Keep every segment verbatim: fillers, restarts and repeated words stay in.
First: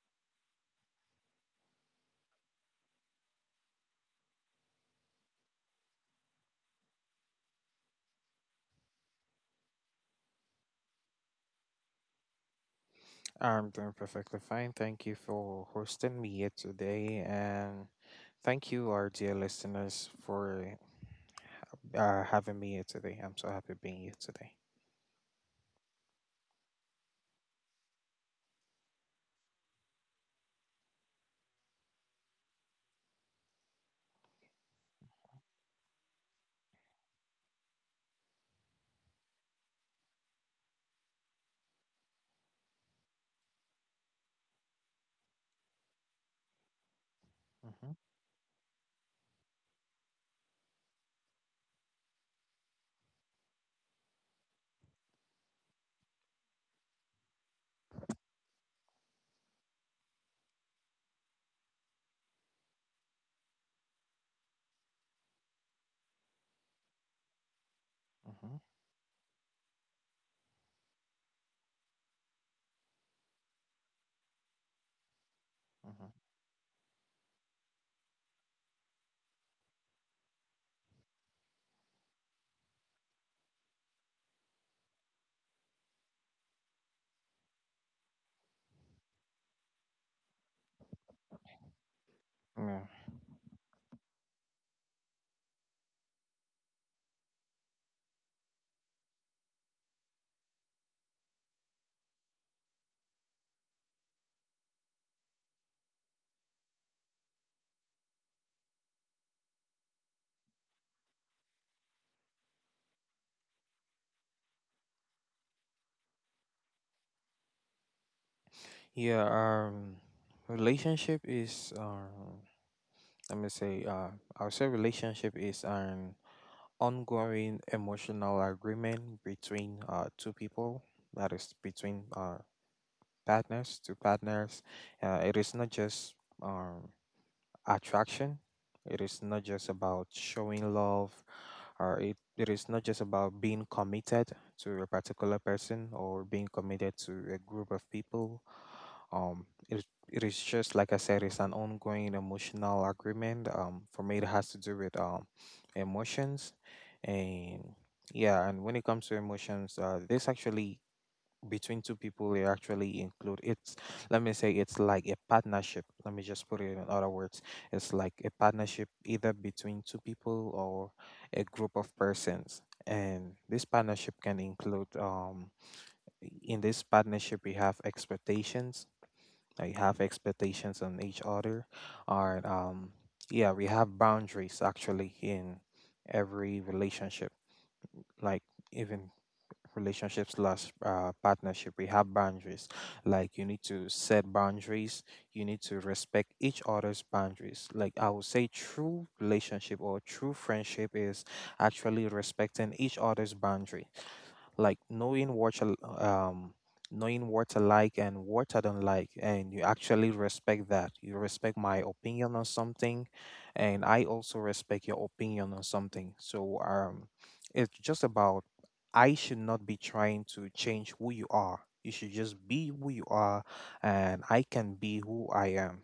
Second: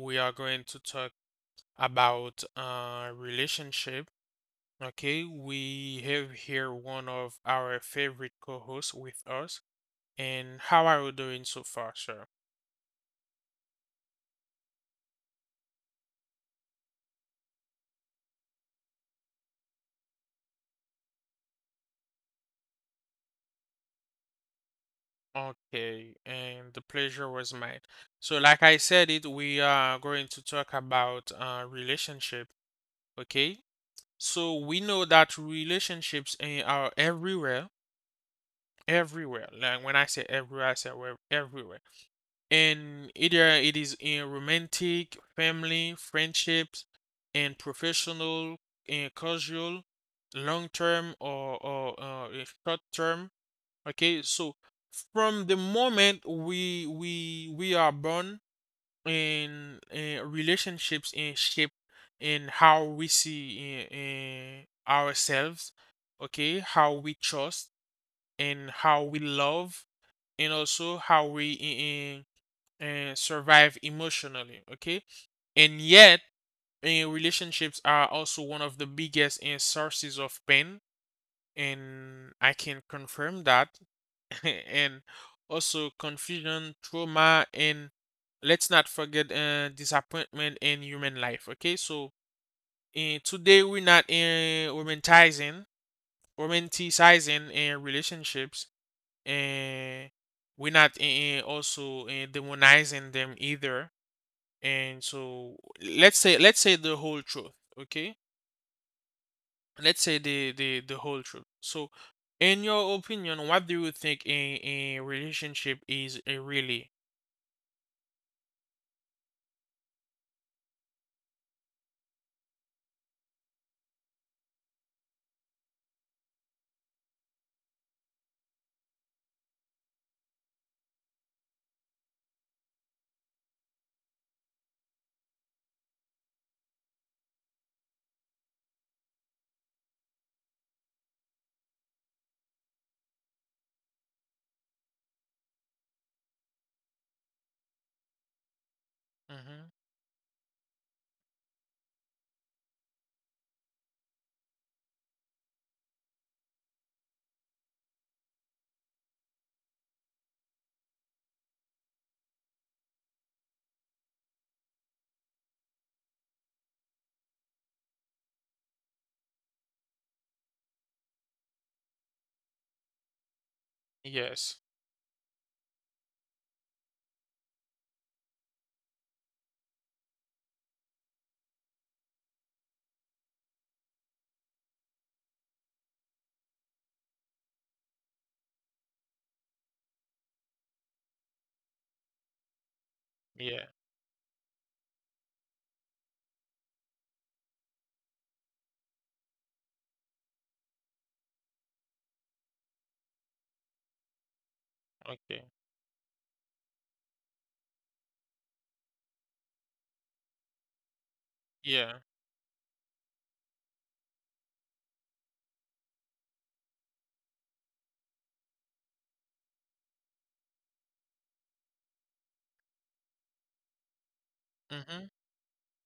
we are going to talk about uh, relationship. Okay, we have here one of our favorite co-hosts with us. And how are you doing so far, sir? I'm doing perfectly fine. Thank you for hosting me here today. And thank you, our dear listeners, for uh, having me here today. I'm so happy being here today. Okay, and the pleasure was mine. So, like I said, it we are going to talk about uh, relationship. Okay, so we know that relationships eh, are everywhere, everywhere. Like when I say everywhere, I say where- everywhere, and either it is in romantic, family, friendships, and Mm-hmm, professional, and casual, long term, or or uh, eh, short term. Okay, so from the moment we we we are born, in uh, relationships in shape in how we see in ourselves. Okay, how we trust mm-hmm, and how we love, and also how we. In uh, survive emotionally. Okay, and mm-hmm. yet eh, relationships are also one of the biggest eh, sources of pain, and I can confirm that. And also confusion, trauma, and let's not forget uh, disappointment in human life. Okay, so Yeah. eh, today we're not uh, romanticizing romanticizing eh, relationships, and we're not eh, eh, also eh, demonizing them either. And so let's say let's say the whole truth. Okay, let's say the the the whole truth. So in your opinion, what do you think a, a relationship is, a really? yeah, um, Relationship is, um, let me say, uh, I'll say relationship is an ongoing emotional agreement between uh, two people, that is, between uh, partners to partners. Uh, it is not just. Um, Attraction. It is not just about showing love, or it, it is not just about being committed to a particular person or being committed to a group of people. Um, Mm-hmm. it, it is just like I said, it's an ongoing emotional agreement. Um, for me, it has to do with um, emotions, and yeah. And when it comes to emotions, uh, this actually between two people you actually include it's let me say it's like a partnership. Let me just put it in other words, it's like a partnership either between two people or a group of persons. And this partnership can Yes. include um in this partnership we have expectations. I have expectations on each other, or um yeah, we have boundaries actually in every relationship, like even relationships slash uh, partnership, we have boundaries. Like you need Yeah. to set boundaries, you need to respect each other's boundaries. Like I would say true relationship or true friendship is actually respecting each other's boundaries. Like knowing Okay. what you um knowing what I like and what I don't like, and you actually respect that. You respect my Yeah. opinion on something, and I also respect your opinion on something. So um, it's just about I should not be trying to change who you are. You should just be who you are, and I can Mm-hmm. be who I am,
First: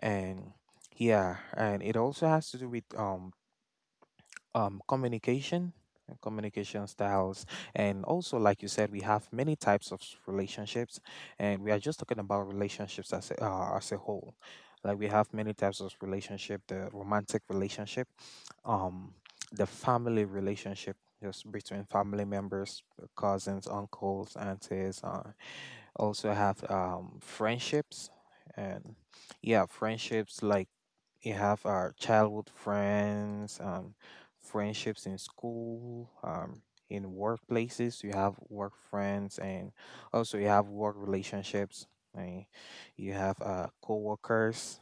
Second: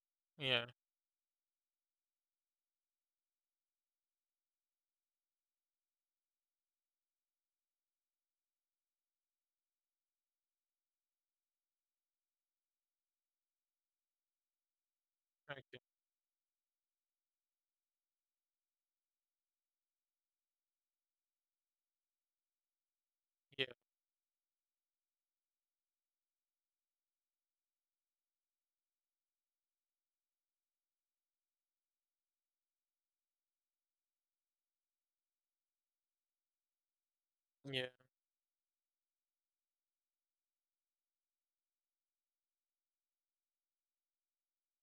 and Yeah. yeah. And it also has to do with um um, communication and communication styles. And also like you said, we have many types of s- relationships, and we are just talking about relationships as a, uh, as a whole. Like we have many Okay. types of relationship: the romantic relationship, um the family relationship, just between family members, uh, Yeah. cousins, uncles, aunties, uh, also have um friendships. And yeah, friendships, like we have our childhood friends, um, friendships in school, um, in Yeah. workplaces. You have work friends, and also you have work relationships. And you have uh, coworkers.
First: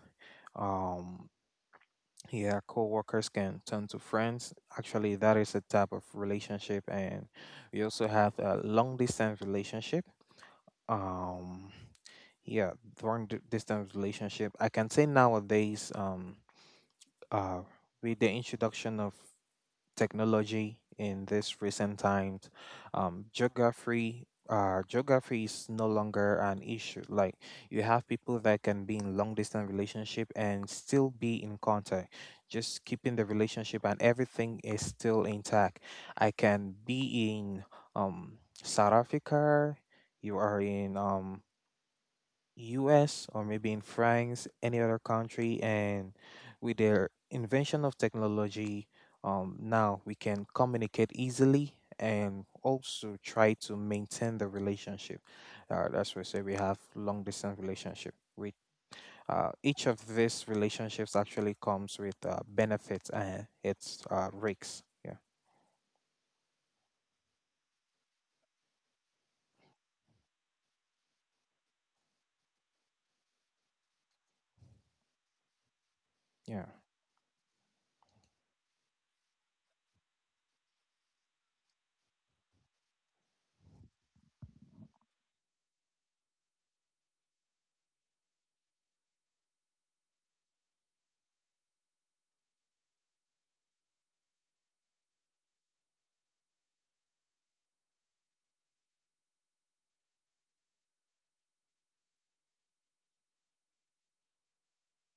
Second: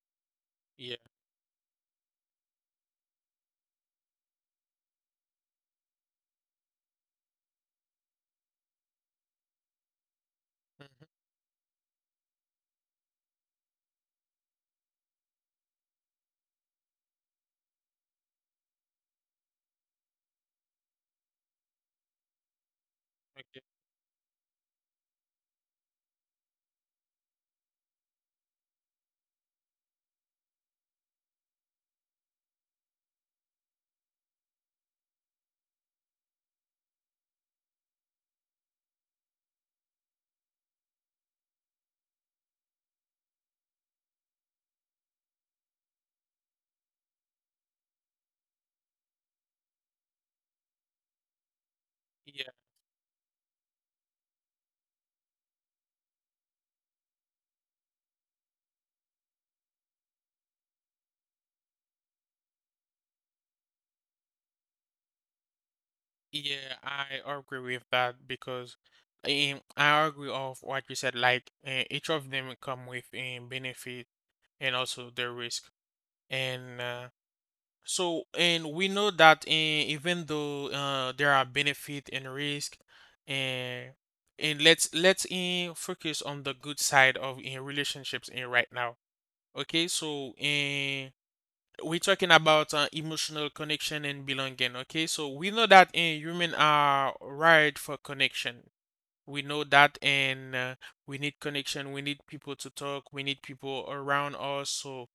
Yeah. Um, yeah, coworkers can turn to friends. Actually, that is a type of relationship, and we also have a long distance relationship. Mm-hmm. Um, yeah, long di- Distance relationship, I can say nowadays. Um, uh, with the introduction of technology in this recent times, um, Okay. geography uh, geography is no longer an issue. Like you have people that can be in long distance relationship and still be in contact, just keeping the relationship and everything is still intact. I can be in um, South Africa. You are in um, U S or maybe in France, any other country, and with their invention of technology, um, now we can communicate easily and Yeah. also try to maintain the relationship. Uh, that's why I say we have long distance relationship. With uh, each of these relationships actually comes with uh, benefits and its uh, risks. Yeah, I agree with that because um, I agree of what you said, like uh, each of them come with a benefit and also the risk. Yeah, And uh, So, and we know that eh, even though uh, there are benefit and risk, and and let's let's eh, focus on the good side of in relationships in right now. Okay, so eh, we're talking about uh, emotional connection and belonging. Okay, so we know that eh, human are wired for connection. We know that, and uh, we need connection. We need people to talk. We need people around us so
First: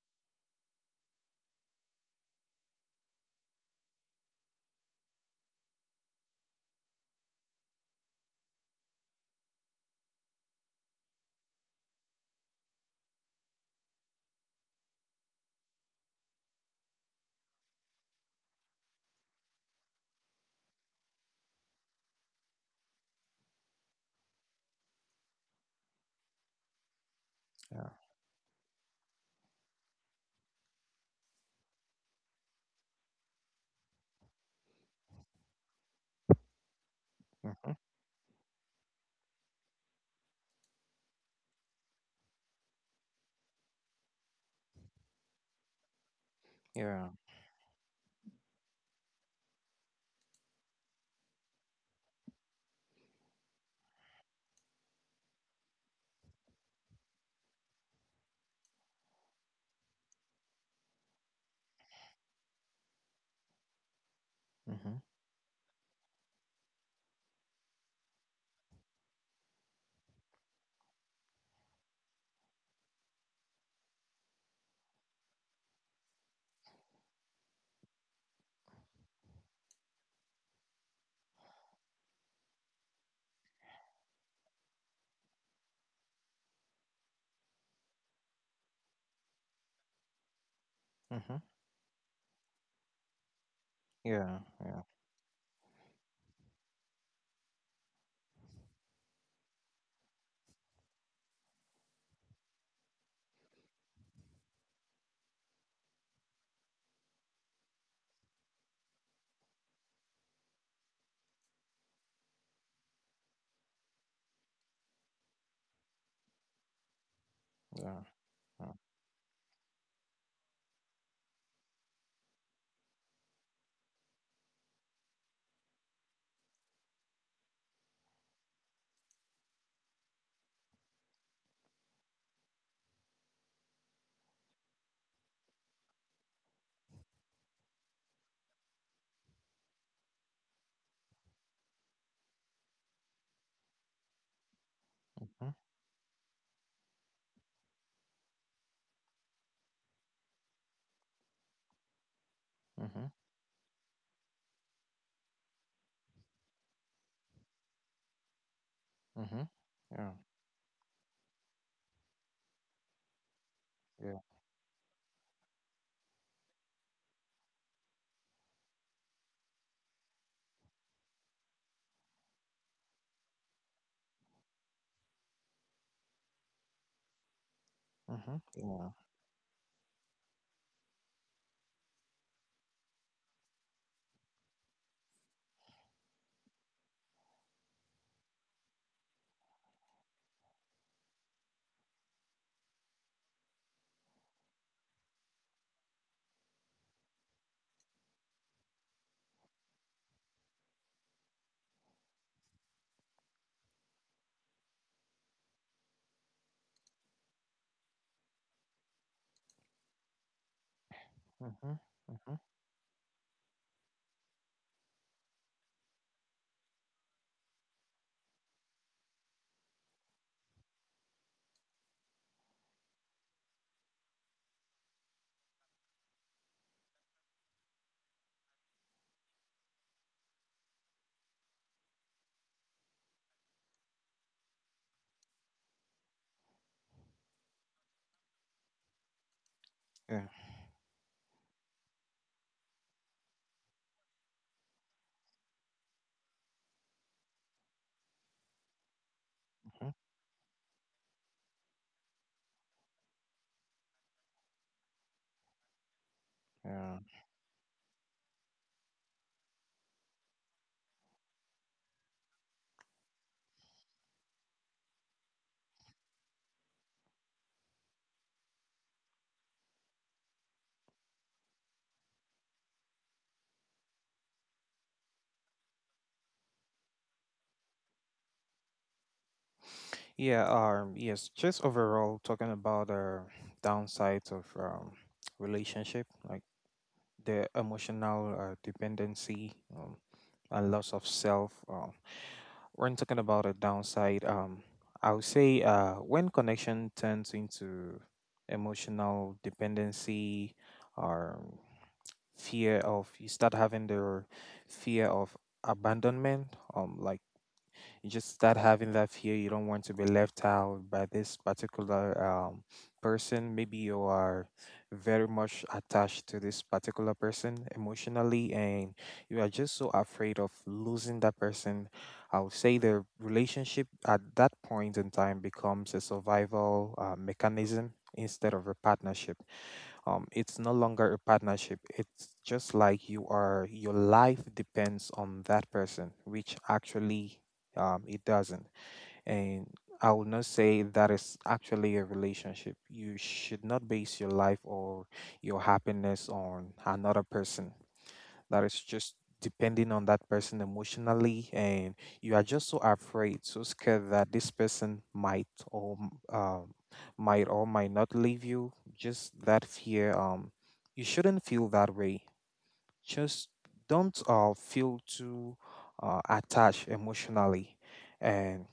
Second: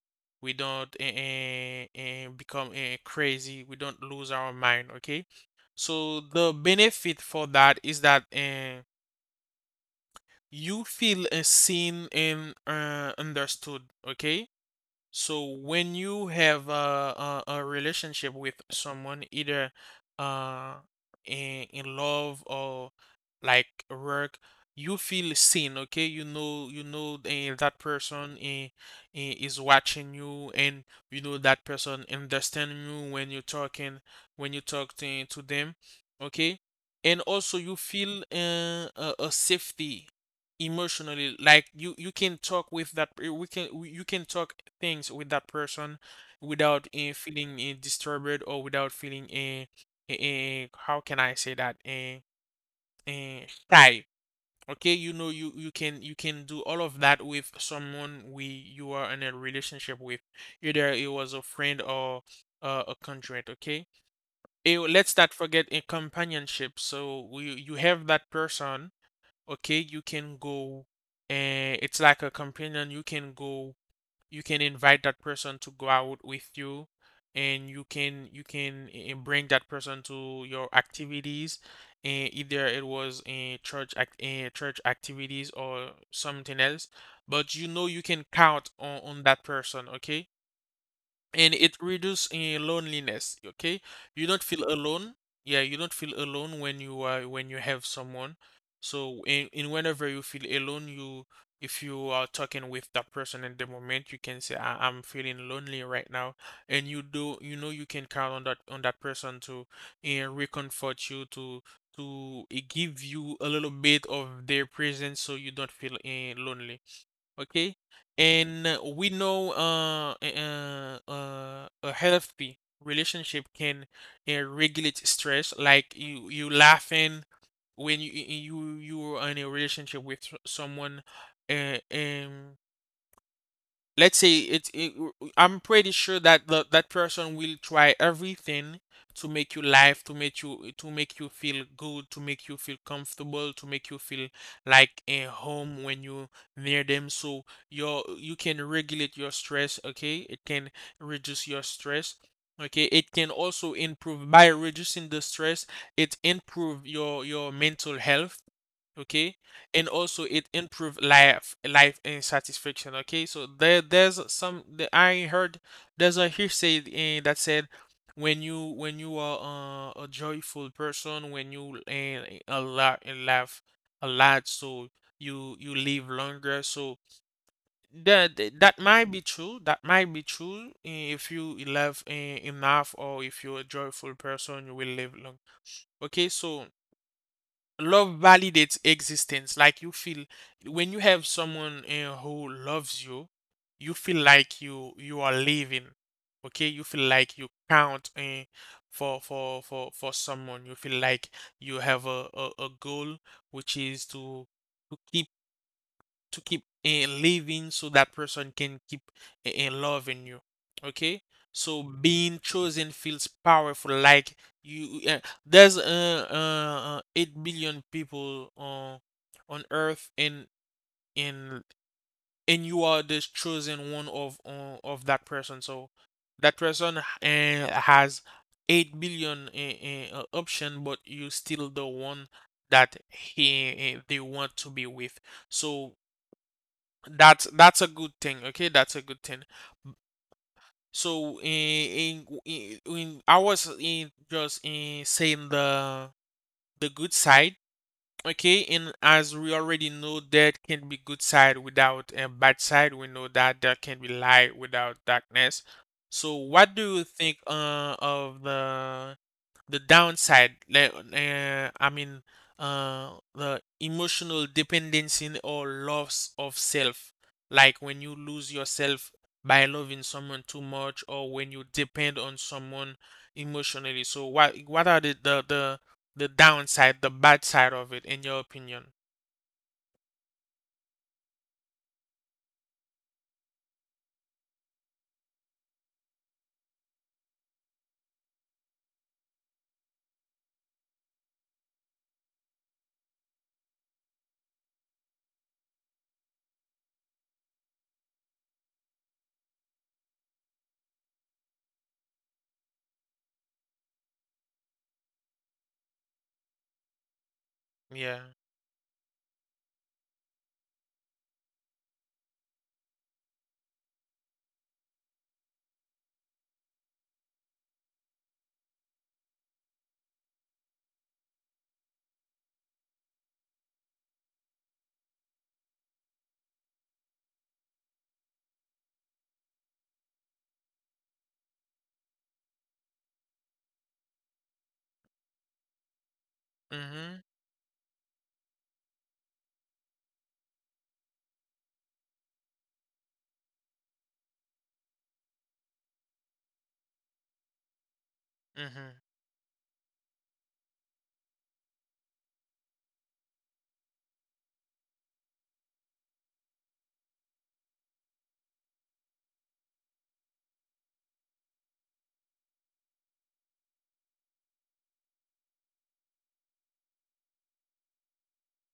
we don't eh, eh, eh, become eh, crazy. We don't lose our mind, okay? So the benefit for that is that eh, you feel eh, seen and uh, understood, okay? So when you have a, a, a relationship with someone, either uh in, in love or like work, you feel seen, okay? You know, you know eh, that yeah, person eh, eh, is watching you, and you know that person understand you when you're talking, when you talk to, to them, okay? And yeah, also mm-hmm. you feel uh, a, a safety emotionally, like you you can talk with that, we can you can talk things with that person without Yeah, uh, feeling uh, disturbed, or without feeling a uh, uh, how can I say that, uh, uh, shy. Okay, you know you you can you can do all of that with someone we you are in a relationship with, either it was a friend or uh, a conjoint. Okay. Eh, mm-hmm. let's not forget a companionship. So we, you have that person. Okay, you can go, and it's like a companion. You can go, you can invite that person to go out with you, and you can you can eh, bring that person to your activities. And either it was in church act eh, church activities or something else, but you know you can count on on that person. Okay. Mm-hmm. And it reduces uh, loneliness. Okay, you Yeah, don't feel yeah, alone. Yeah, you don't feel alone when you are when you have someone. So in, in whenever you feel alone, you if you are talking with that person in the moment, you can say I, I'm feeling lonely right now, and you do you know you can count on that on that person to uh, reconfort you, to to uh, give you a little bit of their presence so you don't feel uh, lonely. Okay? yeah, And yeah. uh, we know uh, uh, uh, a healthy relationship can uh, regulate stress, like you you laughing when you you you you are in a relationship with s- someone, uh, um let's say it, it, I'm pretty sure that the, that person will try everything to make you laugh, to make you to make you feel good, to make you feel comfortable, to make you feel like a Mm-hmm. home when you near them. So your you can regulate your stress. Okay, it can reduce your stress. Okay, Mm-hmm. it can also improve, by reducing the stress, it improve your your mental health. Okay. Mm-hmm. And Yeah. also it improve life life and satisfaction. Okay, so there there's Yeah. some the I heard there's a hearsay eh, that said, when you when you are uh, a joyful person, when you uh, a lot and laugh a lot, so you you live longer. So that Mhm. that that Yeah. might be true, that might be true. Eh, if you laugh eh, enough, or if you're a joyful person, you will live long. Okay, so love validates existence. Like you feel when you have someone uh, who loves you, you feel like you you are living. Okay, you feel like you count uh, for for for for someone you feel like you have a, a a goal, which is to to keep to keep eh, living, so that person can keep eh, eh, loving you. Okay? Mhm. So being Mhm. chosen feels powerful. Like you, uh, there's uh, uh, uh, eight billion people uh, on earth, and and and you are the chosen one of uh, of that person. So that person uh, has eight billion uh, uh, option, but you still the one that he eh, they want to be with. So that's that's a good thing. Okay, that's a good thing. Yeah. So in in, in, in I was in just in saying the the good side, okay, and as we already Mhm. know, there can be good side without a bad side. We know that there can be light without darkness. So what do Yeah. you think uh, of the the downside, like uh, I mean, uh, the emotional dependency or loss of self, like when you lose yourself by loving someone too much, or when you depend on someone emotionally. So, what what are the the the, the downside, the bad side of it, in your opinion? Yeah. Um. Yes. Just overall, talking about the downsides of um relationship, like the emotional uh, dependency um, and loss of self. Um, when talking about a downside, um, I would say uh, when connection turns into emotional dependency or fear of you start having the fear of abandonment, um like you Yeah. just start having that fear. You don't want to be left out by this particular um, person. Maybe you are very much attached to this particular person emotionally, and you are just so afraid of losing that person. I would say the relationship at that point in time becomes a survival uh, mechanism instead of a partnership. Um, it's no longer a partnership. It's just like you are your life depends on that person, which Mhm. actually um it doesn't. And I will not say that is actually a relationship. You should not base your life or your happiness on another person. That is Mhm. just depending on that person emotionally, and you are just so afraid, so scared that this person might or m- um, might or might not leave you, just that fear. Um you shouldn't feel that way. Just don't uh, feel too uh, attached emotionally. And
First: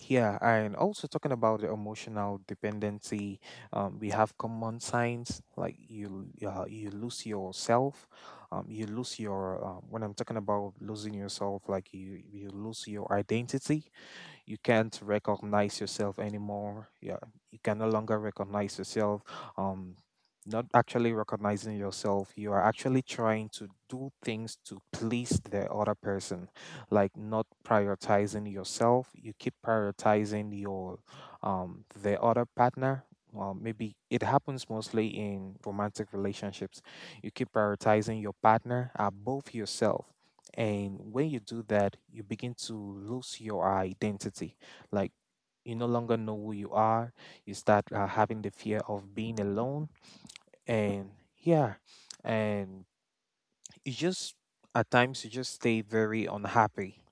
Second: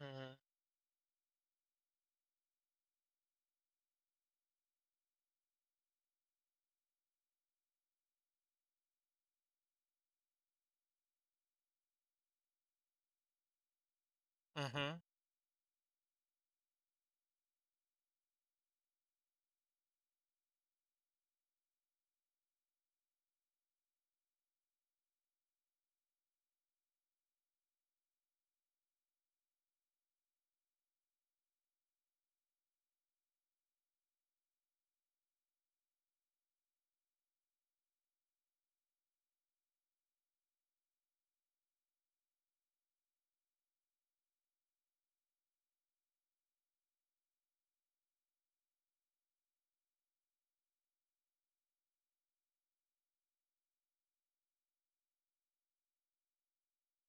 Mhm. yeah. And also talking about the emotional dependency, um, we have common signs, like you uh, you lose yourself. Um, you lose your uh, When I'm talking about losing yourself, like you you lose your identity. You Mhm. can't recognize yourself anymore. Yeah, you can no longer recognize yourself. um Not actually recognizing yourself, you are actually trying to do things to please the other person, like not prioritizing yourself. You keep prioritizing your um the other partner. Well, maybe it happens mostly in romantic relationships. You keep prioritizing your partner above yourself, and when you do that, you begin to lose your identity. Like you no longer know who you are. You start uh, having the fear of being alone. And yeah, and you just, at times you just stay very unhappy.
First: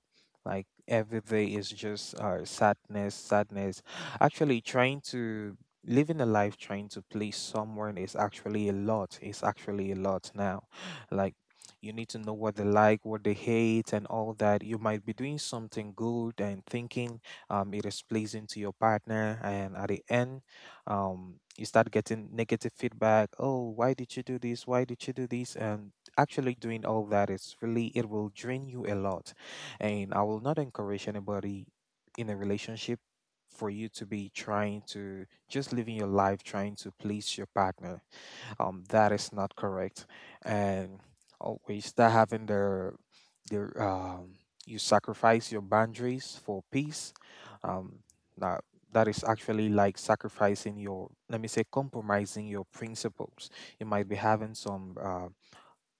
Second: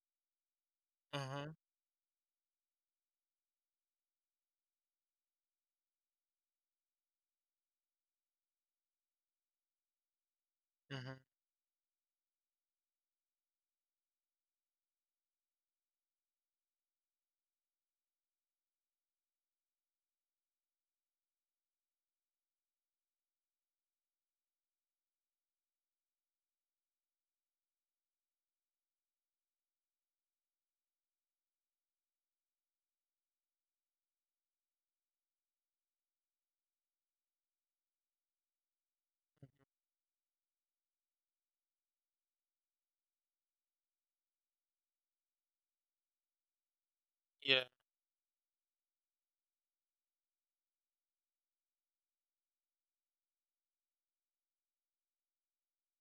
Like every day Mhm. is just uh, sadness, sadness. Actually trying to living a life trying to please someone is actually a lot. It's actually a lot. Now, Mhm. like you need to know what they like, what they hate, and all that. You might be doing something good and thinking um, it is pleasing to your partner, and at the end, um, you start getting negative feedback: oh, why did you do this, why did you do this? And actually doing all that is really, it will drain you a lot. And I will not encourage anybody in a relationship for you to be trying to just living your life trying to please your partner. Um that is not correct. And always start having the the um you sacrifice your boundaries for peace. Yeah. um Now that is actually like sacrificing your, let me say compromising your principles. You might be having some um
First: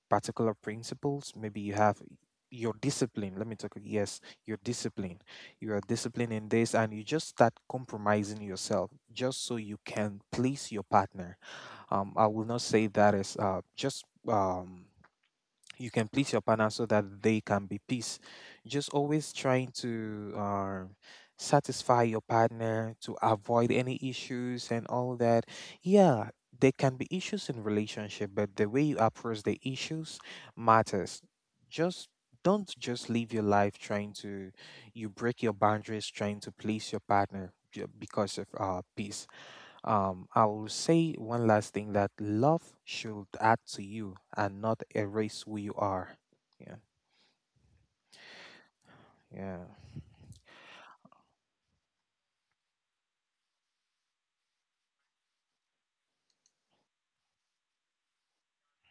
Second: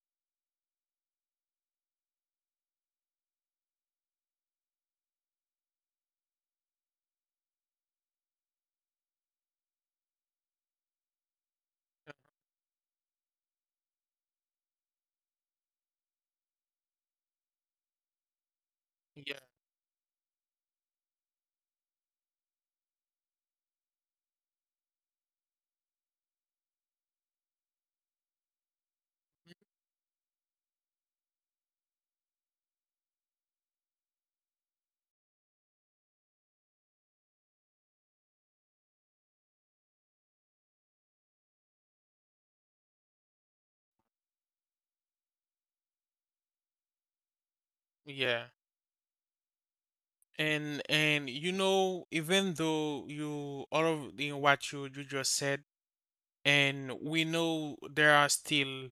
particular principles. Maybe you have your discipline. Let me talk. Yes, your discipline. You are disciplined in this, and you just start compromising yourself just so you can please your partner. Um, I will not say that is uh, just um you can please your partner so that they can be peace. Just always Yeah. trying to um, satisfy your partner to avoid any issues and all that. Yeah, there can be issues in relationship, but the way you approach the issues matters. Just don't just live your life trying to you break your boundaries trying to please your partner ju- because of uh, peace. Um, I will say one last thing, that love should add to you and not erase who you are. Yeah, Yeah. yeah. And and you know, even though you all of you what you you just said, and we know there are still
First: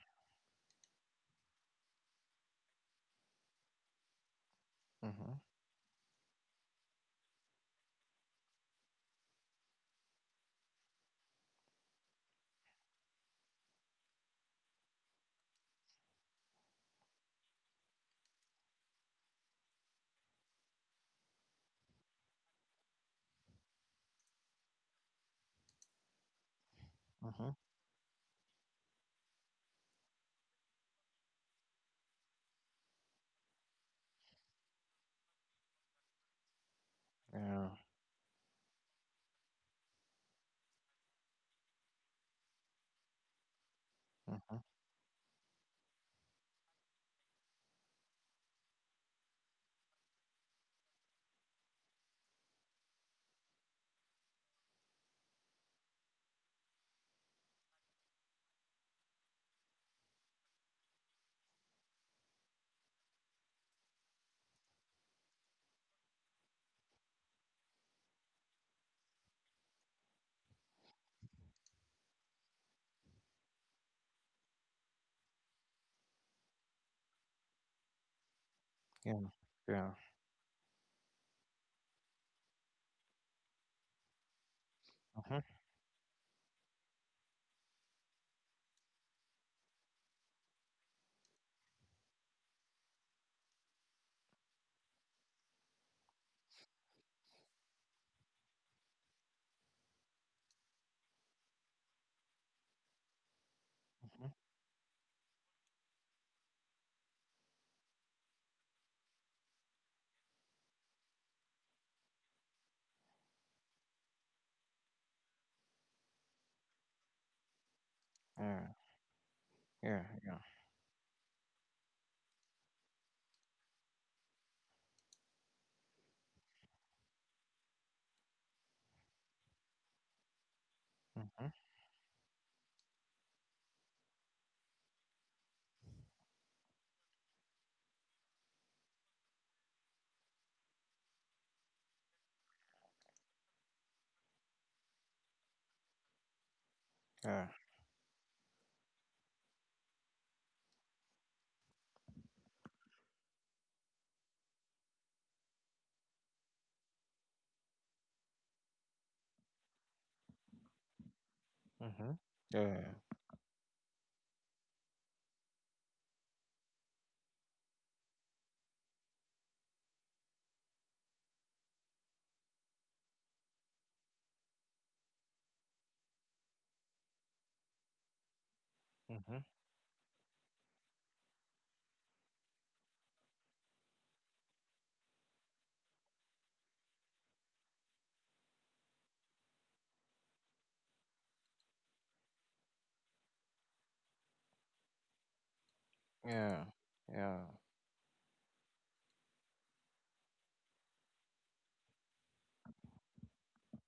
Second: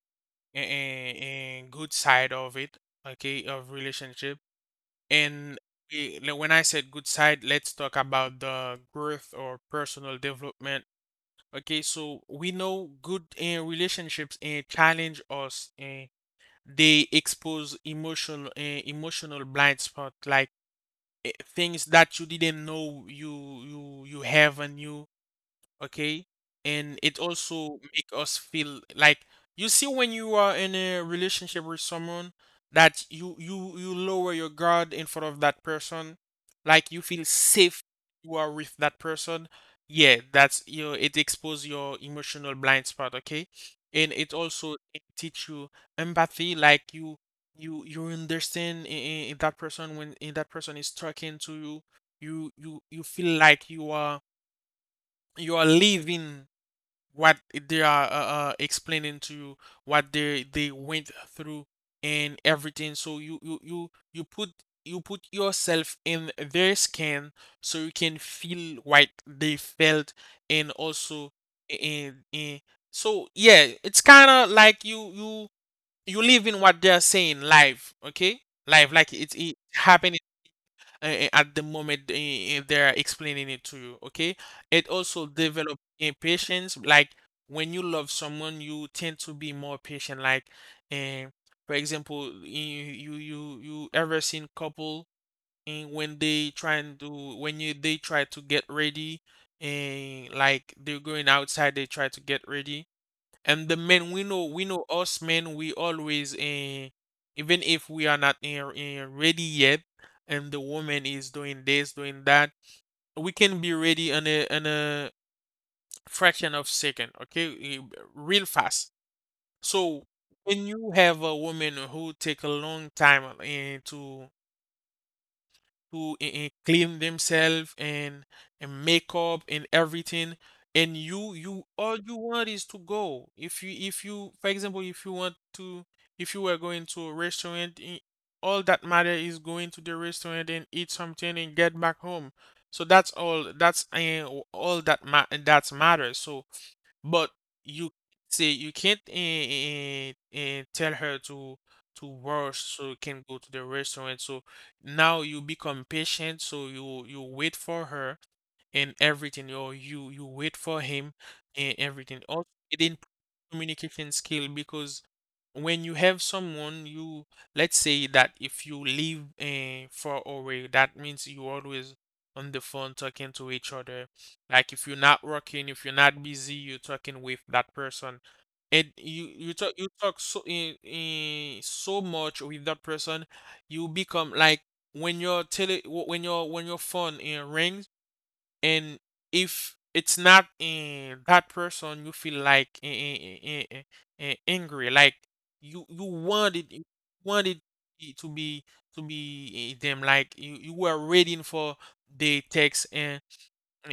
a, a, a good side of it, okay, of relationship. Mm-hmm. And eh, le- when I said good side, let's talk about the growth or personal development. Okay, so we know good uh, relationships uh, challenge us. Uh, they expose emotional uh, emotional blind spot, like eh, things that you didn't know you you you have and you, okay? And it Mm-hmm. also make us feel like, you see, when you are in a relationship with someone, that you you you lower your guard in front of that person, like you feel Yeah. safe you are with that person. Yeah, that's, you know, it expose your emotional blind spot, okay? And it Mm-hmm. also teach you empathy, like you you you understand in, in that person, when in that person is talking to you, you you you feel like you are you are living what they are uh, uh, explaining to you, what they they went through and everything. So you you you you put you put yourself in their skin, so you can feel what they felt. And also in in so yeah, it's kind of like you you you live in what they're saying live. Okay, live like Yeah. it's it Yeah. happening uh, at the moment uh, they're explaining it to you, okay? It also Mm-hmm. develop impatience. Like when you love someone, you tend to be more patient. Like, um, for example, you you you you ever seen couple, and when they trying to when you they try to get ready, and like they're going outside, they try to get ready, and the men, we Mm-hmm. know, we know us men, we always eh, even if we are not eh, eh, ready yet, and the woman is doing this, doing that, we can be ready in a in a fraction of second, okay. Eh, real Yeah. fast. So Yeah. Yeah. when you have a woman who take a long time eh, to to eh, eh, clean themselves and and makeup and everything, and you Mm-hmm. you all you want is to go, if you if you, for example, if you want to if you were going to a restaurant, eh, all that matter is going to the restaurant and eat something and get back home. So that's all that's eh, all that ma- that matters. So but Yeah. you say you can't eh, eh, eh, tell her to to wash so you can go to the restaurant. So now you become patient, so you you wait for her and everything or you you wait for him and Mm-hmm. everything also it Yeah. improves communication skill because when you have someone you let's say that if you live uh, far away that means you always on the phone talking to each other. Like if you're not working, if you're not busy, you're talking with that person, and you Mm-hmm. you talk you talk so in, in so much with that person you become like when your tele wh- when your when your phone uh, rings. And if it's not in that person, you feel like eh, eh, eh, eh, eh, eh, eh, angry. Like you you Yeah, wanted you yeah, wanted it to be to be eh, them. Like you you were waiting for the text and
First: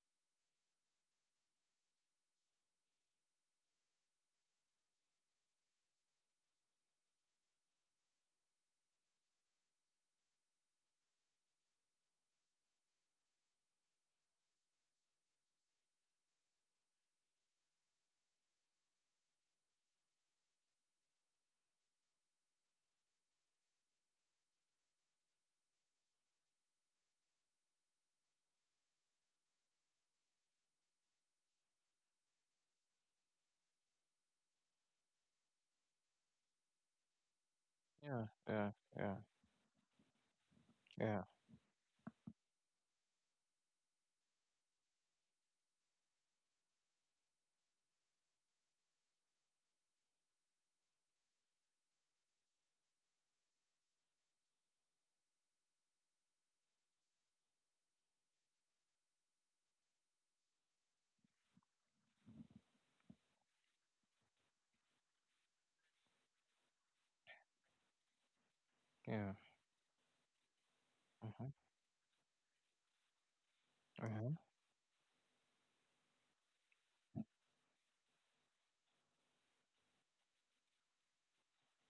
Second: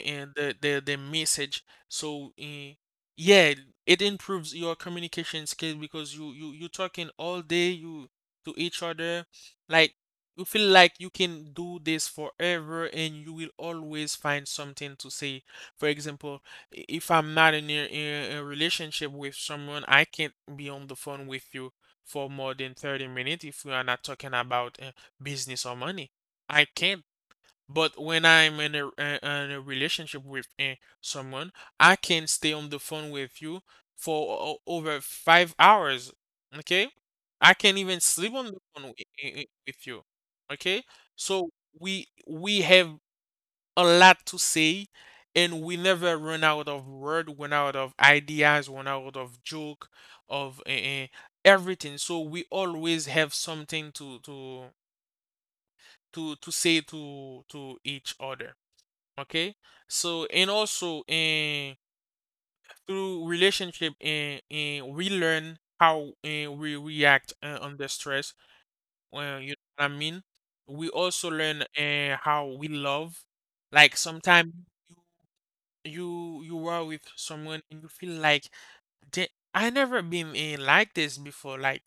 and the the, the message. So eh, yeah, it improves your communication skills because you you you talking all day you to each other. Like you feel like you can do this forever and you will always find something to say. For example, i- if I'm not in a, in a relationship with someone, I can't be on the phone with you for more than thirty minutes if we are not talking about uh, business or money. I can't. But when I'm in a, uh, in a relationship with uh, someone, I can stay on the phone with you for o- over five hours. Okay? I can even yeah, sleep on the yeah, phone wi- yeah, i- i- with you. Okay? yeah, So we we have a lot to say, and we never run out of word, run out of ideas, run out of joke, of uh, uh, everything. So we always have something to to to to say to to each other, okay? So, and also in through relationship, and and we learn how and we react uh, under stress. yeah. Well, you know what I mean, we also Mhm, learn uh, how we love. Like mhm. sometimes you you you are with someone and you feel like, "Da- I never been in like this before, like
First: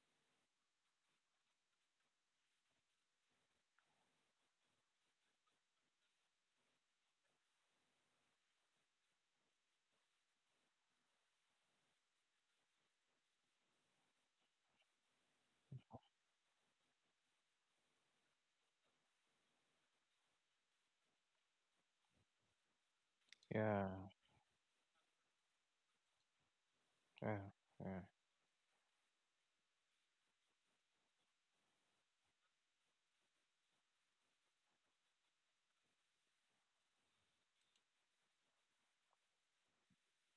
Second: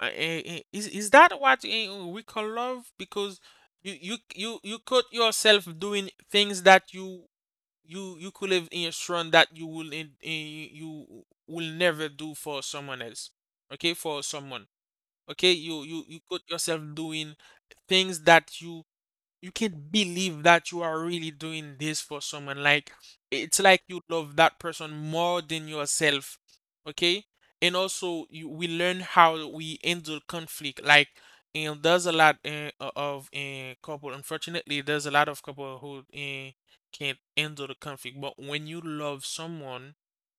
uh, eh, eh, is is that what eh, we call love?" Because you you you you caught yourself doing things that you you you could live in a strand that you will in, in you will never do for someone else. Okay, for someone, okay, you you you got yourself doing things that you you can't believe that you are really doing this for someone. Like it's like Yeah, you love that person more than yourself. Okay? yeah, And yeah, also you, we learn how we handle conflict. Like, and there's a lot uh, of uh, couple, unfortunately there's a lot of couple who uh, can't handle the conflict. But when you love someone,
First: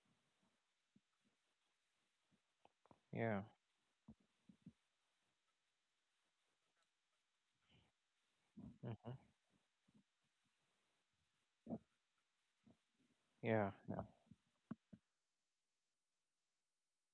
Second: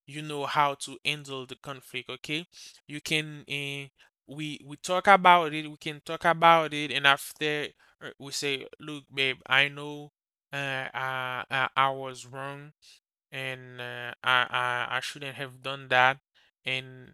you know how to handle the conflict, okay? You yeah. can uh, we we talk about it, we can talk about it, and after uh, we say, "Look, Mhm. babe, I know uh, I, I I was wrong, Yeah, and yeah, uh, I, I I shouldn't have done that." And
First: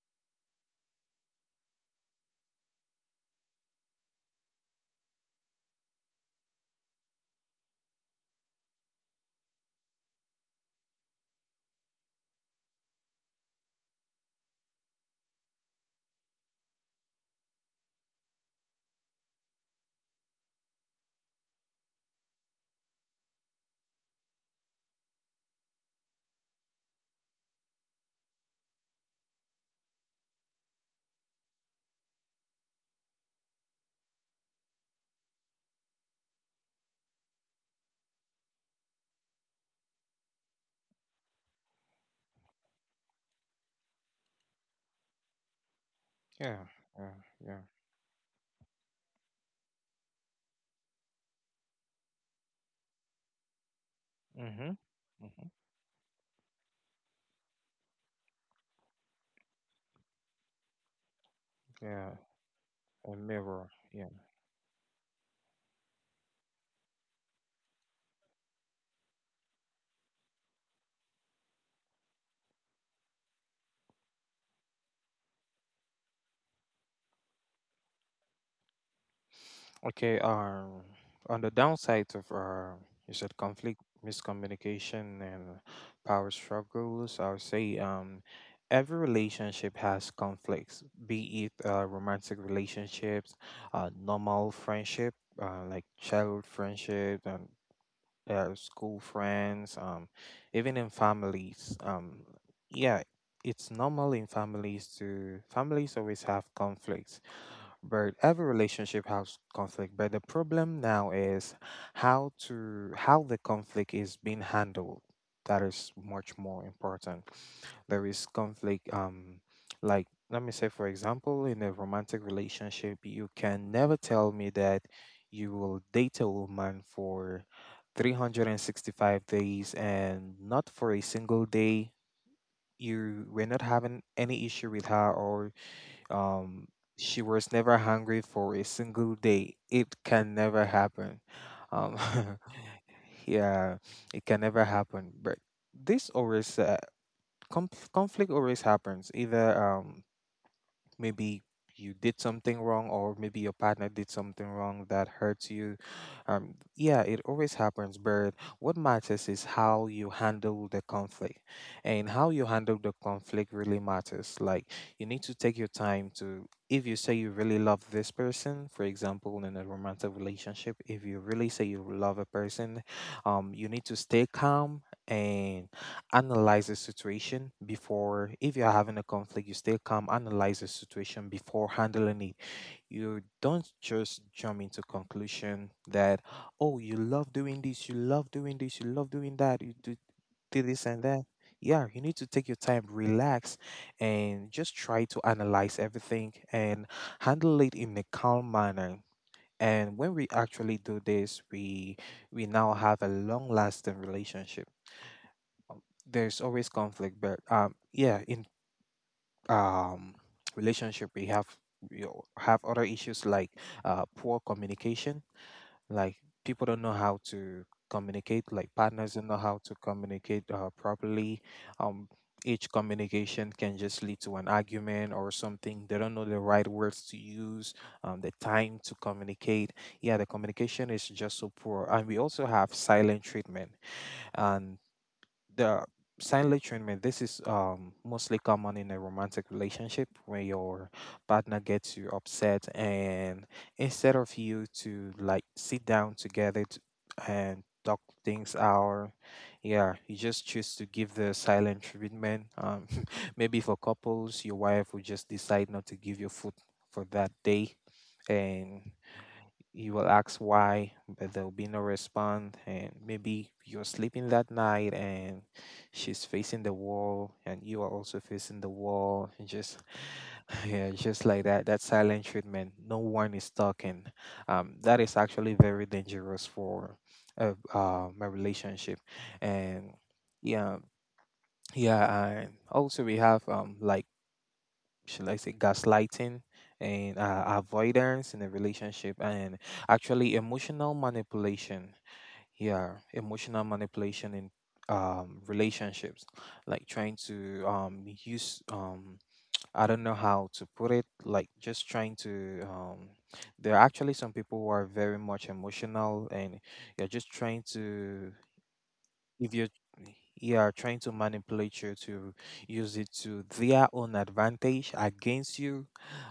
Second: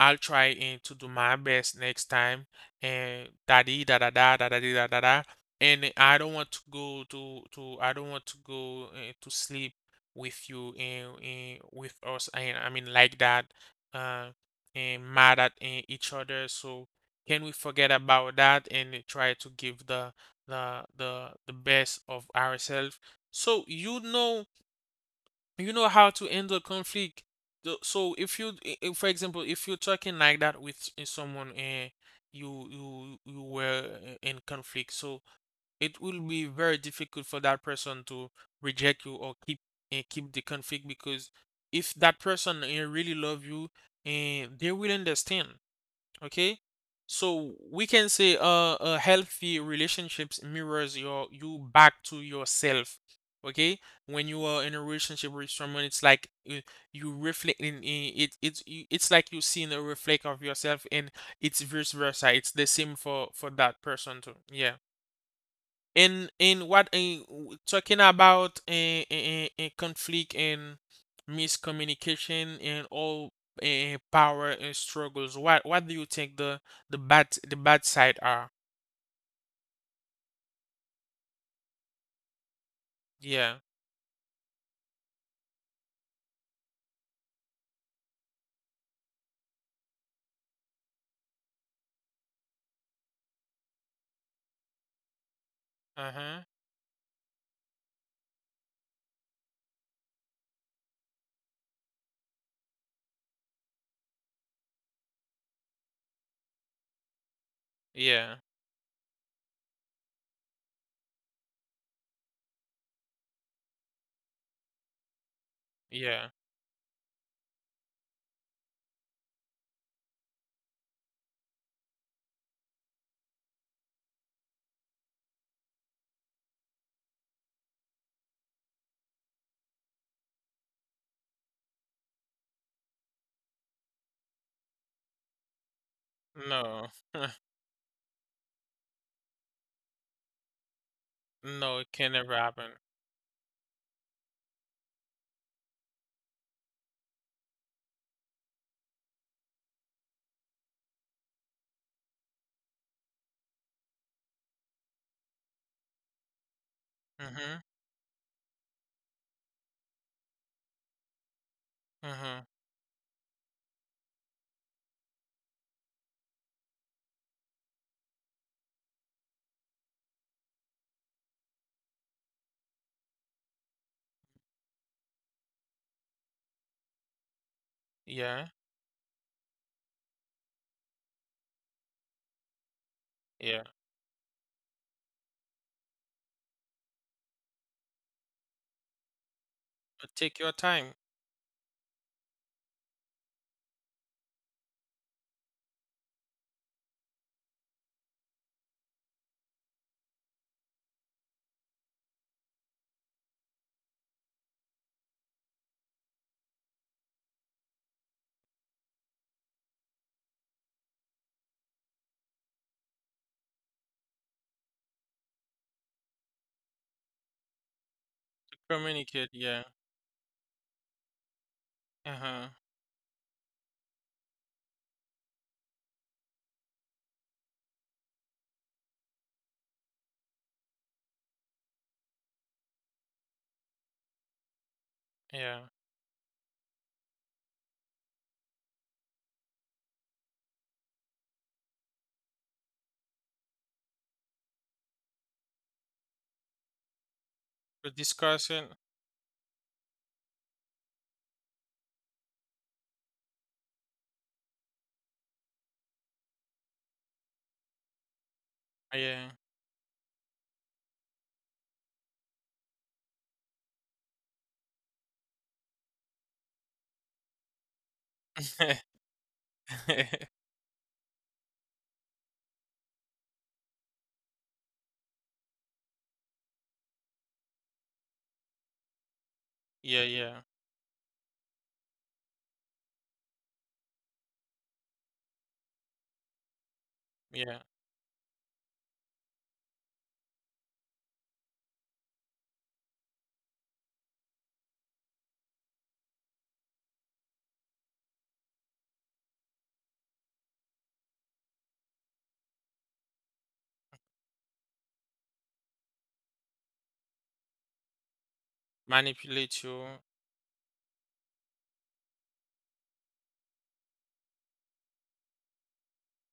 I'll try and to do my best next time, and da dee da da da da da dee da da da. And I don't want to go to to I don't want to go uh, to sleep with you, and, and with us, and I mean like that uh and mad at eh, each other. So can we forget about that and try to give the the the the best of ourselves? So you know you know how to handle conflict. The- So if you, i- i- for example, if you're talking like that with s- eh, someone and you you you were eh, in conflict, so it will be very difficult for that person to reject you or keep and keep the conflict, because if that person eh, really love you, and they will understand. yeah, Okay, yeah, yeah. so we can say uh, a healthy relationships mirrors your you back to yourself. Okay, when you are in Mhm, a relationship mhm. with someone, it's like you, you, reflect in, in it. It's you- it's like you see in a reflect of yourself, and it's vice Yeah, versa. It's the same a for for mirror. that Yeah. person too. Yeah, in in what in talking about in, in, in conflict and miscommunication and all uh, power and struggles, what what do you think the the bad the bad side are? Okay, um, on the downside of uh, you said Yeah. conflict, miscommunication, and power struggles, I would say um, every relationship has conflicts, be it uh, romantic relationships, uh, normal friendship, uh, like Uh-huh. childhood friendship, and uh, school friends, um, even in families. Um, yeah, it's normal in families to families always have conflicts, but Yeah. every relationship has conflict. But the problem now is how to how the conflict is being handled. That is Yeah. much more important. There is conflict. Um, like let me say, for example, in a romantic relationship, you can never tell me that you will date a woman for three hundred sixty-five days and not for a single day you were not having any issue with her, or um, No. she was never hungry for a single day. It can never happen. no, it Um, can never happen. yeah, it can never happen. But this always uh, conf- conflict always happens. Either um, maybe you did something wrong, or maybe your partner did something wrong that hurts you. Um, yeah, it always Mm-hmm. happens, but what matters is how you handle the conflict, and how Mm-hmm. you handle the conflict really matters. Like, you need to take your time to, if you say you really love this person, for example in a romantic relationship, if you really say you love a person, um, you need to stay calm and analyze the situation before, Yeah, if you're having a conflict, you stay calm, analyze the situation before handling it. You yeah. don't just jump into conclusion that, oh, you love doing this, you love doing this, you love doing that, you do, But take your do this time. and that. Yeah, you need to take your time, relax, and just try to analyze everything and handle it in a calm manner. And when we actually do this, we we now have a long lasting relationship. There's always conflict, but um yeah. In um relationship we have, we al- have other issues like uh poor communication. Like, people don't know how to communicate, like partners don't Communicate, know how yeah. to communicate uh, properly. um Uh-huh. each communication can just lead to an argument or something. They don't know the right words to use, um, the time to communicate. Yeah, the communication is just so poor. And we also have silent treatment. And Yeah. the silent treatment, this is um mostly common in a romantic relationship. When your partner gets you upset, and instead of you to, like, sit down together t- and The talk things discussion. out, yeah, you just choose to give the silent treatment. Um maybe for couples, your wife will just decide not to give you food for that day. And Yeah. you will ask why, but there will be no response. And maybe you're sleeping that night and she's facing the wall and you are also facing the wall. And just, yeah, just like that, that silent treatment, no one is talking. Um, that is actually very dangerous for uh, uh, my relationship. And yeah, yeah, yeah, yeah. And also, we have um, like, should I say, gaslighting and uh, yeah. avoidance in a relationship, and actually emotional manipulation. Yeah, emotional manipulation in um, relationships, like trying to um, use um, I don't know how to put it, like just trying to. Um, There are actually some people who are very much emotional, and you're just trying to if Manipulate you're you. Yeah, trying to manipulate you to use it to their own advantage against you.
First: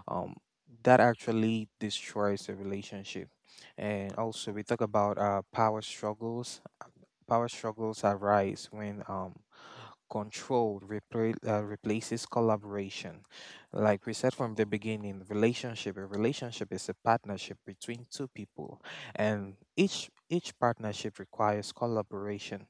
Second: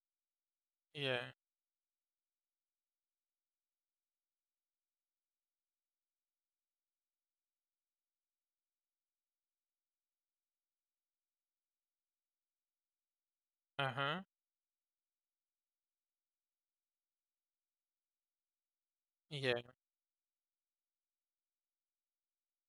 um that Yeah. actually destroys the relationship. And also, we talk about uh power struggles. Power struggles arise when um control repla- uh, replaces collaboration. Like we Uh-huh. said from the beginning, relationship a relationship is a partnership between two people, and Yeah. each each partnership requires collaboration.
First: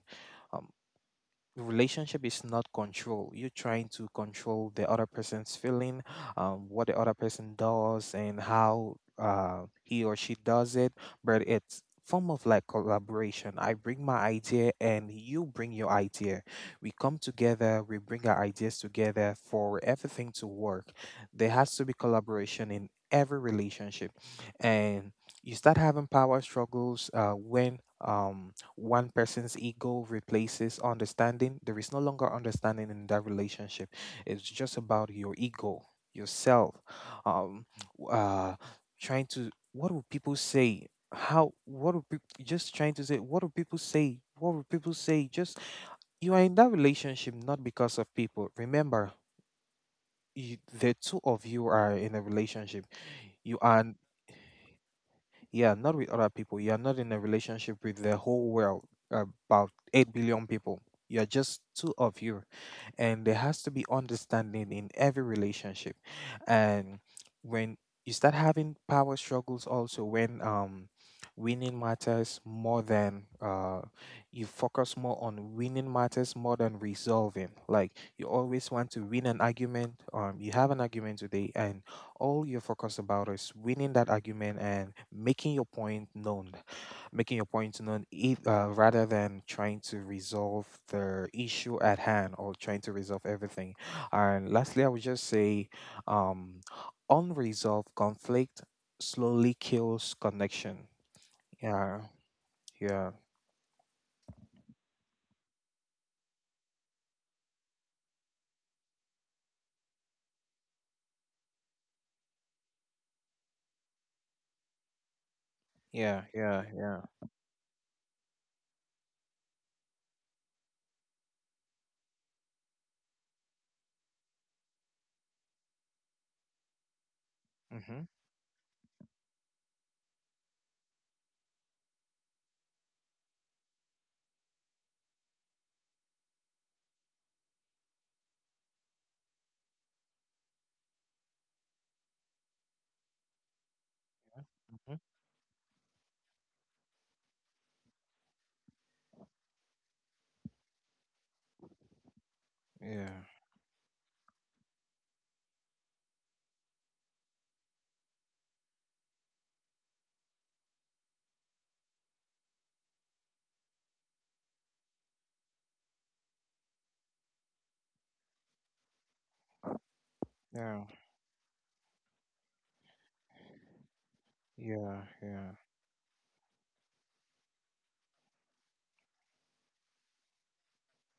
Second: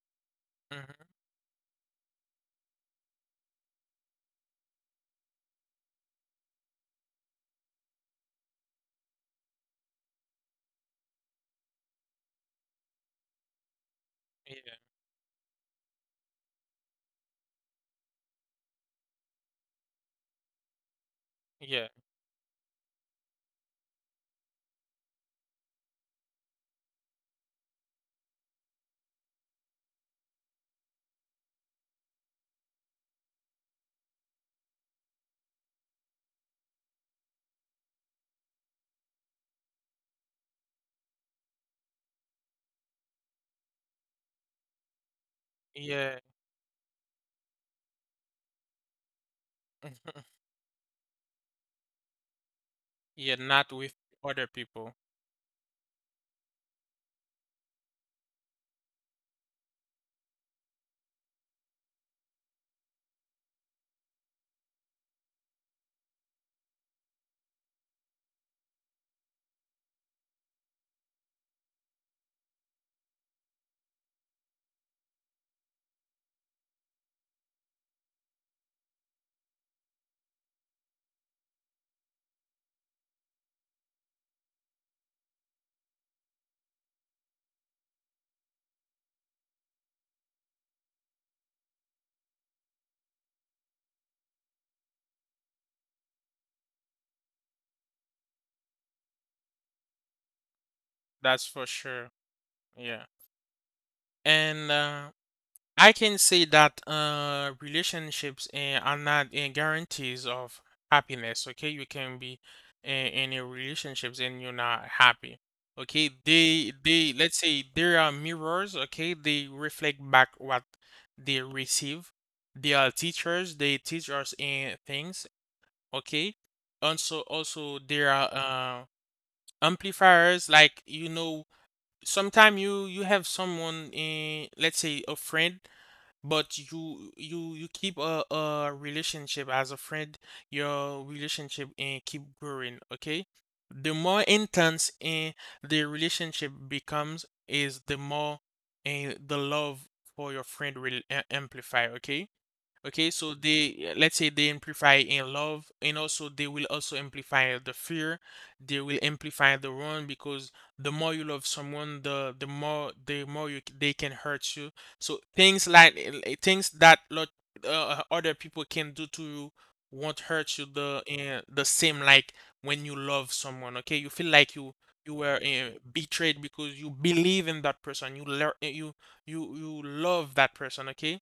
Um, Mm-hmm. Relationship is not control. You're trying to control the other person's feeling, um, what the other person does and how uh, he or she does it. But it's form of like collaboration. I bring my Yeah. idea and you bring your idea, we come together, we bring our ideas together for everything to work. There has to Yeah. be collaboration in every relationship. And you start having power struggles uh, when um, one person's ego replaces understanding. There is no longer understanding in that relationship. It's just about your ego, yourself, um, w- uh, trying to, what will people say? How, what do people just trying to say? What do people say? What will people say? Just, Yeah. you are in that relationship not because of people. Remember, you, the two of you are in a relationship. Yeah, You not are with other people. Yeah, not with other people. You are not in a relationship with the whole world, about eight billion people. You're just two of you. And there has to be understanding in every relationship. And when you start having power struggles, also when um, winning matters more than uh, you focus more on, winning matters more than resolving. Like, you always want to win an argument. Um, you have an argument today, and all you're focused about is winning that argument and making your point known, making your point known eith- uh, rather than trying to resolve the issue at hand or trying to resolve everything. And lastly, I would just say, um, unresolved conflict slowly kills connection. That's for Yeah. sure. Yeah. Yeah, And uh I can say that uh, relationships eh, are not eh, guarantees of happiness. Okay, you can be eh, in a relationships and you're not happy. Okay, yeah. Yeah, they yeah. they let's say there are mirrors. Okay, they reflect back what they receive. They are teachers. They teach us eh, things. Okay, also also Mm-hmm. there are uh, amplifiers. Like, you know, sometimes you you have someone, eh, let's say a friend, but you you you keep a, a relationship as a friend, your relationship and keep growing, okay? The more intense Mm-hmm. and the relationship becomes is the more, and the love for your friend will a- amplify, okay? Yeah, Okay, so they, yeah, let's say they amplify in love, and also they will also amplify the fear. They will amplify the wrong, because the more you love someone, the the more the more you, they can hurt you. So things like, eh, things that lot uh, other people can do to you won't hurt you yeah, the uh, the same like when you love someone. Okay, you feel like you yeah. you were Yeah, uh, betrayed because you believe in that person. You learn you you you love that person. Okay,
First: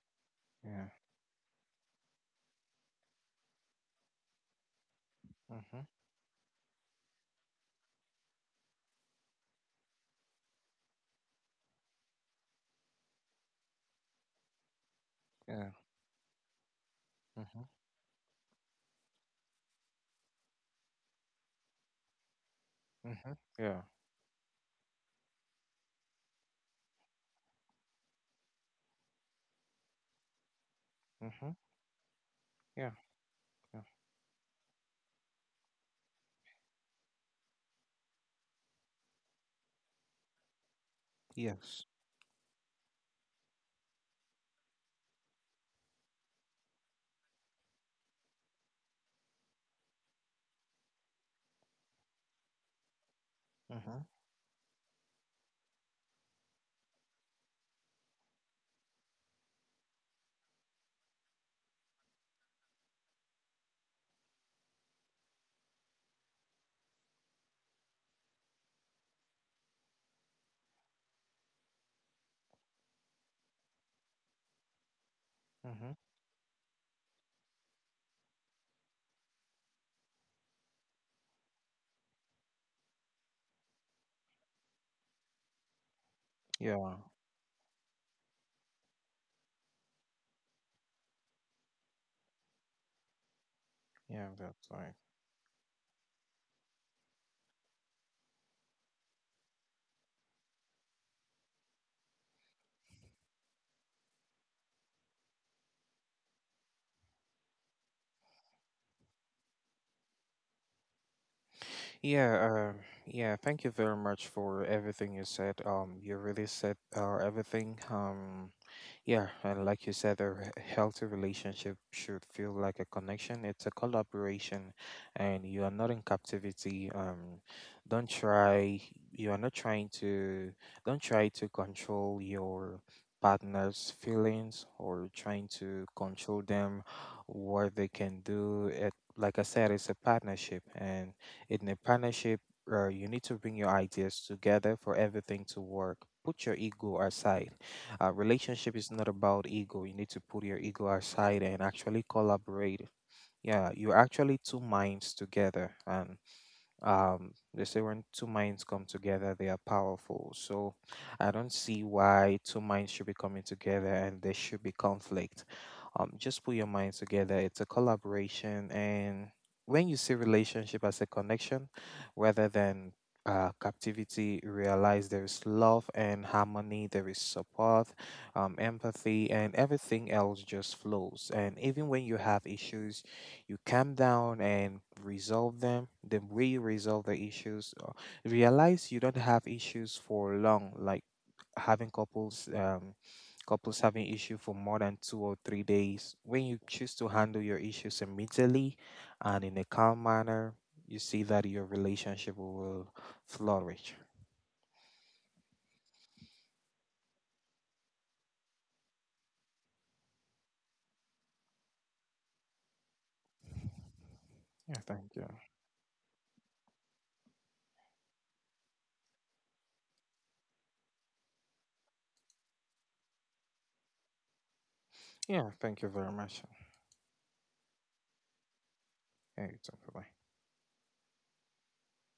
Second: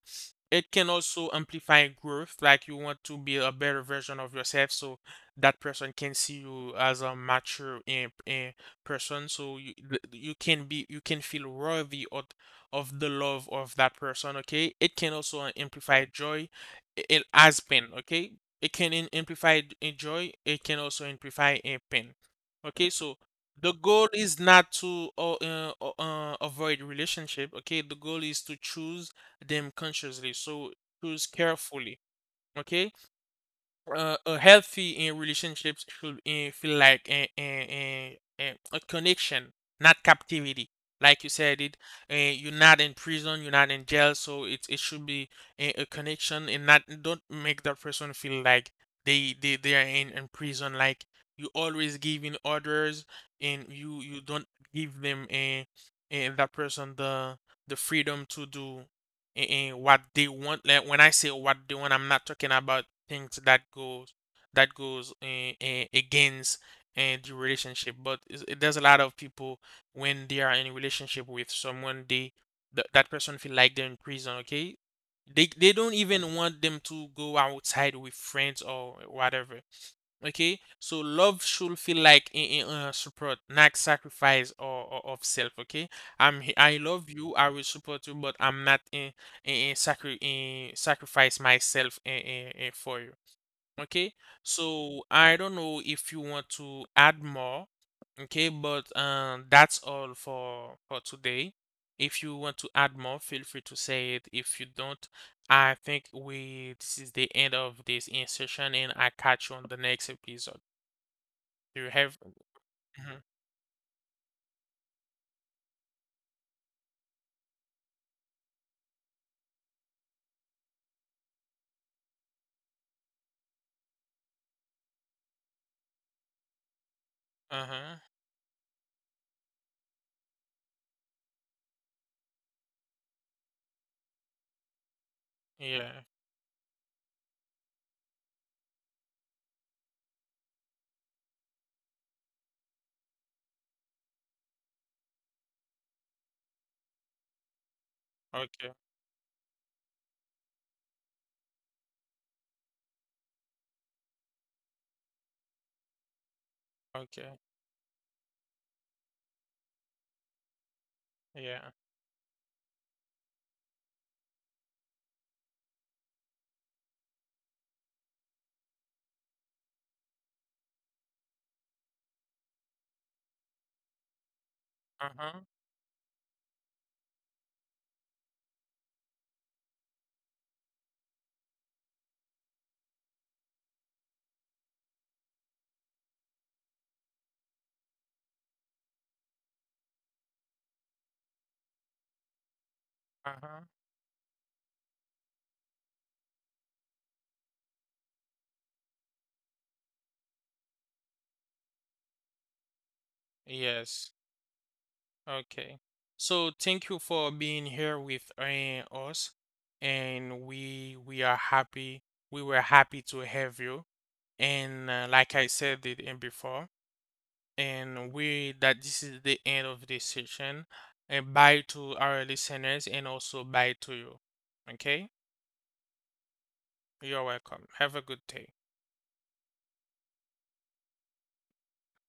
it yeah. can also amplify growth, like you want to be a better version of yourself, so that Mm-hmm. person can see you as a mature in, in person. So you th- you can be you can feel worthy of of the love of that person. Okay, it can also Yeah. amplify joy, it in as Mm-hmm. pain. Okay, it can in, amplify in joy. It can also amplify in pain. Okay, so Mm-hmm. the Yeah. goal is not to uh, uh, uh, avoid relationship. Okay, the goal is to choose them consciously. So choose Mm-hmm. Yeah. carefully. Yeah. Okay, uh, a healthy in relationships should uh, feel like a, a, a, a connection, not captivity. Like you said, it Yes. uh, you're not in prison, you're not in jail, so it, it should be a, a connection, and not don't make that person feel like they they, they are in, in prison. Like you always giving orders, and Mm-hmm. you you don't give them a, a that person the the freedom to do a- and what they want. Like when I say what they want, I'm not talking about things that goes that goes eh, eh, against and the relationship, but is- eh, there's a lot of people when they are in a relationship with someone, they th- that person feel like they're in prison, okay? They they Mm-hmm. don't even want them to go outside with friends or whatever. Okay, so love should feel like in, uh, support, not sacrifice or, or of self. Okay, I'm he- I Yeah. love you, I will support you, but I'm not in in, in, sacri- in sacrifice myself in, in, in for you. Okay, Yeah, that's right. so I don't know if you want to add more. Okay, but um, that's all for for today. If you want to add more, feel free to say it. If you don't, I think we this is the end of this in session, and I catch you on the next episode. Do you have? Yeah, uh, Mhm. yeah, thank you very much for everything you said. Um, you really said uh, everything. Um, Yeah, and like you said, a re- healthy relationship should feel like a connection. It's a collaboration, and you are not in captivity. Um, Uh-huh. don't try. You are not trying to. Don't try to control your partner's feelings or trying to Yeah. control them, what they can do. It, like I said, it's a partnership, and in a partnership, uh, you need to bring your ideas together for everything to work. Put your ego aside. uh, Okay. Relationship is not about ego. You need to put your ego aside and actually collaborate. Yeah, you're actually two minds together, and um, Okay. they say when two minds come together, they are powerful. So I don't Yeah. see why two minds should be coming together and there should be conflict. Um, just put your minds together. It's a collaboration. And when you see relationship as a connection rather than uh, captivity, realize there Uh-huh. is love and harmony, there is support, um, empathy, and everything else just flows. And even when you have issues, you calm down and resolve them. The way you resolve the issues, uh, realize you don't have issues for long. Like, having couples um Uh-huh. couples having issue for more than two or three days. When you choose to handle your issues immediately and in a calm manner, you see that your relationship will flourish. Yes. Okay. So thank you for being here with uh, us, and we we are happy. We were happy to have you. Yeah, And uh, thank you. like I said it in before, and we that this is the end of this session. And bye to our listeners, and also bye to you. Okay, Yeah, thank you very much. you're welcome. Have a good day. Yeah, it's okay. Bye.